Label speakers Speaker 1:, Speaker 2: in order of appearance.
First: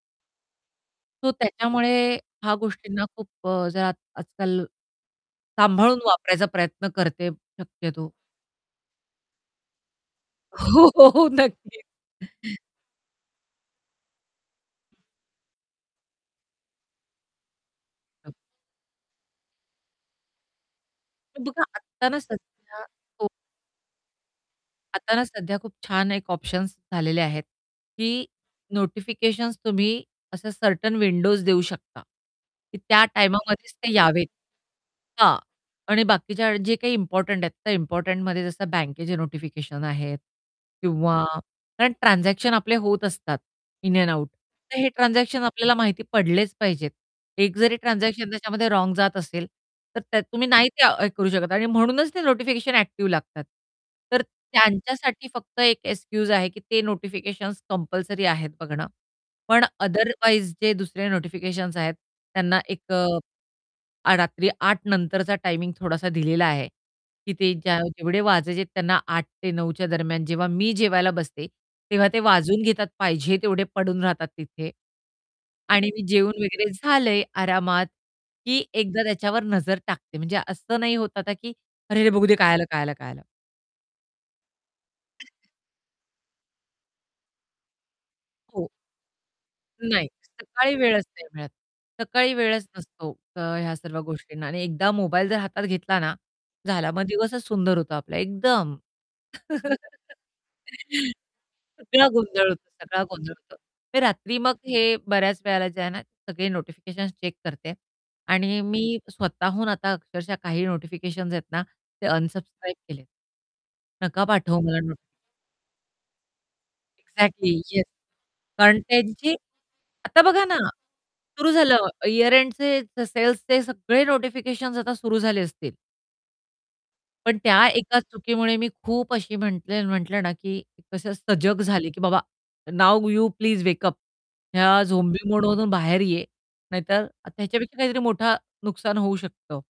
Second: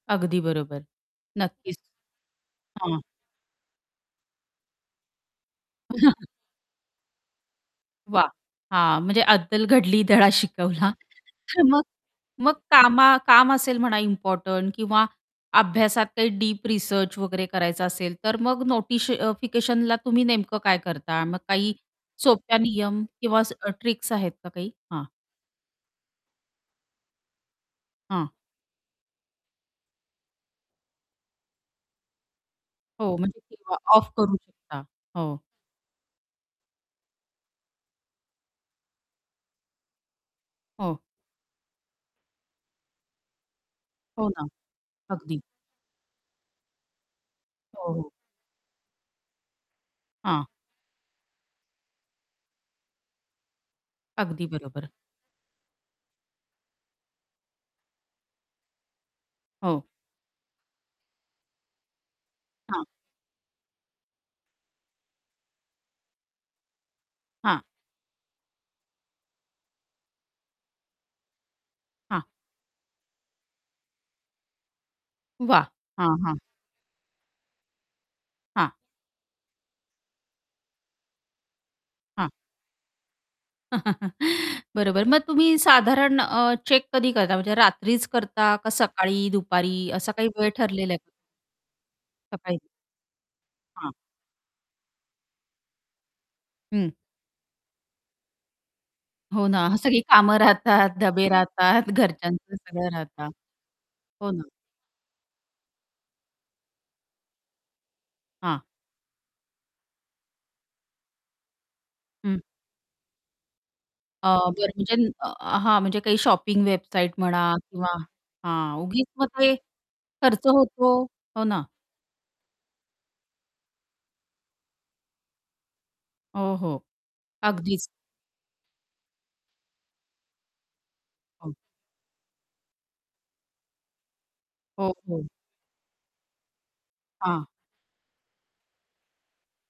Speaker 1: अगदी बरोबर.
Speaker 2: सो
Speaker 1: नक्कीच.
Speaker 2: त्याच्यामुळे हा
Speaker 1: हां.
Speaker 2: गोष्टींना खूप अ, जरा आजकाल सांभाळून वापरायचा प्रयत्न करते शक्यतो.
Speaker 1: वाह! हां, म्हणजे अद्दल घडली, धडा
Speaker 2: हो,
Speaker 1: शिकवला.
Speaker 2: हो, हो.
Speaker 1: मग
Speaker 2: नक्कीच.
Speaker 1: मग कामा काम असेल म्हणा इम्पोर्टंट किंवा अभ्यासात काही डीप रिसर्च वगैरे करायचं असेल,
Speaker 2: [unintelligible]
Speaker 1: तर मग नोटिश फिकेशनला तुम्ही नेमकं काय करता? मग
Speaker 2: बघा,
Speaker 1: काही
Speaker 2: आत ना सध्या
Speaker 1: सोप्या नियम
Speaker 2: [unintelligible]
Speaker 1: किंवा ट्रिक्स आहेत का काही? हां.
Speaker 2: आता ना सध्या खूप छान एक ऑप्शन्स झालेले आहेत की
Speaker 1: हं.
Speaker 2: नोटिफिकेशन्स तुम्ही असं सर्टन विंडोज देऊ शकता की त्या
Speaker 1: हो, म्हणजे
Speaker 2: टाईमामध्येच
Speaker 1: किंवा
Speaker 2: ते
Speaker 1: ऑफ
Speaker 2: यावेत
Speaker 1: करू शकता.
Speaker 2: हां,
Speaker 1: हो.
Speaker 2: आणि बाकीच्या वेळी जे काही इम्पोर्टंट आहेत, त्या इम्पोर्टंटमध्ये जसं बँकेचे नोटिफिकेशन आहेत
Speaker 1: हो.
Speaker 2: किंवा कारण ट्रान्झॅक्शन आपले होत असतात इन अँड आउट.
Speaker 1: हो ना,
Speaker 2: तर हे
Speaker 1: अगदी.
Speaker 2: ट्रान्झॅक्शन आपल्याला माहिती पडलेच पाहिजेत. एक जरी
Speaker 1: हो, हो.
Speaker 2: ट्रान्झॅक्शन त्याच्यामध्ये रॉंग जात असेल तर त्या
Speaker 1: हां.
Speaker 2: तुम्ही नाही त्या हे करू शकत आणि म्हणूनच ते नोटिफिकेशन ॲक्टिव लागतात. तर
Speaker 1: अगदी बरोबर.
Speaker 2: त्यांच्यासाठी फक्त एक एक्सक्यूज आहे की ते नोटिफिकेशन्स कंपल्सरी आहेत बघणं. पण
Speaker 1: हो.
Speaker 2: अदरवाइज़ जे दुसरे नोटिफिकेशन्स आहेत, त्यांना
Speaker 1: हां.
Speaker 2: एक अ, आ रात्री 08:00 नंतरचा टायमिंग थोडासा दिलेला आहे की ते
Speaker 1: हां.
Speaker 2: ज्या जेवढे वाजायचे आहेत त्यांना 8:00 ते 9:00च्या दरम्यान, जेव्हा मी जेवायला बसते, तेव्हा ते
Speaker 1: हां.
Speaker 2: वाजवून घेतात. पाहिजे तेवढे पडून राहतात तिथे.
Speaker 1: वाह!
Speaker 2: आणि मी
Speaker 1: हां,
Speaker 2: जेवून
Speaker 1: हां.
Speaker 2: वगैरे झाले आरामात, की
Speaker 1: हां.
Speaker 2: एकदा त्याच्यावर नजर टाकते. म्हणजे असं नाही होत आता की "अरे, अरे, बघू
Speaker 1: हां.
Speaker 2: दे, काय आलं, काय आलं, काय आलं!"
Speaker 1: बरोबर. मग तुम्ही साधारण अ, चेक कधी करता? म्हणजे रात्रीच करता?
Speaker 2: हो.
Speaker 1: का सकाळी, दुपारी
Speaker 2: नाही
Speaker 1: असा काही वेळ
Speaker 2: सकाळी
Speaker 1: ठरलेला आहे
Speaker 2: वेळच
Speaker 1: का?
Speaker 2: नाही मिळत. सकाळी
Speaker 1: सकाळी
Speaker 2: वेळच नसतो क ह्या
Speaker 1: हां.
Speaker 2: सर्व गोष्टींना आणि एकदा मोबाईल जर हातात घेतला ना, झाला,
Speaker 1: हं.
Speaker 2: मग दिवसच सुंदर होतो आपला एकदम.
Speaker 1: हो ना, सगळी कामं राहतात, डबे राहतात,
Speaker 2: सगळा गोंधळ
Speaker 1: घरच्यांचं
Speaker 2: होतो,
Speaker 1: सगळं
Speaker 2: सगळा
Speaker 1: राहता
Speaker 2: गोंधळ होतो. ते
Speaker 1: हो
Speaker 2: रात्री
Speaker 1: ना.
Speaker 2: मग हे बऱ्याच वेळेला जे आहे ना, सगळे नोटिफिकेशन्स चेक करते आणि
Speaker 1: हां.
Speaker 2: मी स्वतःहून आता अक्षरशः काही नोटिफिकेशन्स आहेत ना ते
Speaker 1: हं.
Speaker 2: अनसबस्क्राईब केलेत. नका
Speaker 1: अ,
Speaker 2: पाठवू
Speaker 1: बरं
Speaker 2: मला नो
Speaker 1: म्हणजे न हां, म्हणजे काही शॉपिंग वेबसाईट
Speaker 2: एक्झॅक्टली
Speaker 1: म्हणा
Speaker 2: येस,
Speaker 1: किंवा हां, उगीच मग
Speaker 2: कंटेंटची
Speaker 1: ते
Speaker 2: आता बघा
Speaker 1: खर्च
Speaker 2: ना,
Speaker 1: होतो. हो
Speaker 2: सुरु
Speaker 1: ना.
Speaker 2: झालं, ईअर एंडचे, सेल्सचे, सगळे नोटिफिकेशन्स आता सुरु झाले असतील.
Speaker 1: हो, हो.
Speaker 2: पण त्या
Speaker 1: अगदीच.
Speaker 2: एका चुकीमुळे मी खूप अशी म्हटले म्हटलं ना की कसं
Speaker 1: हो.
Speaker 2: सजग झाले की "बाबा now you please wake up ह्या
Speaker 1: हो, हो.
Speaker 2: झोंबी मोडमधून बाहेर ये, नाहीतर आता
Speaker 1: हां.
Speaker 2: ह्याच्यापेक्षा काहीतरी मोठा नुकसान होऊ शकतं."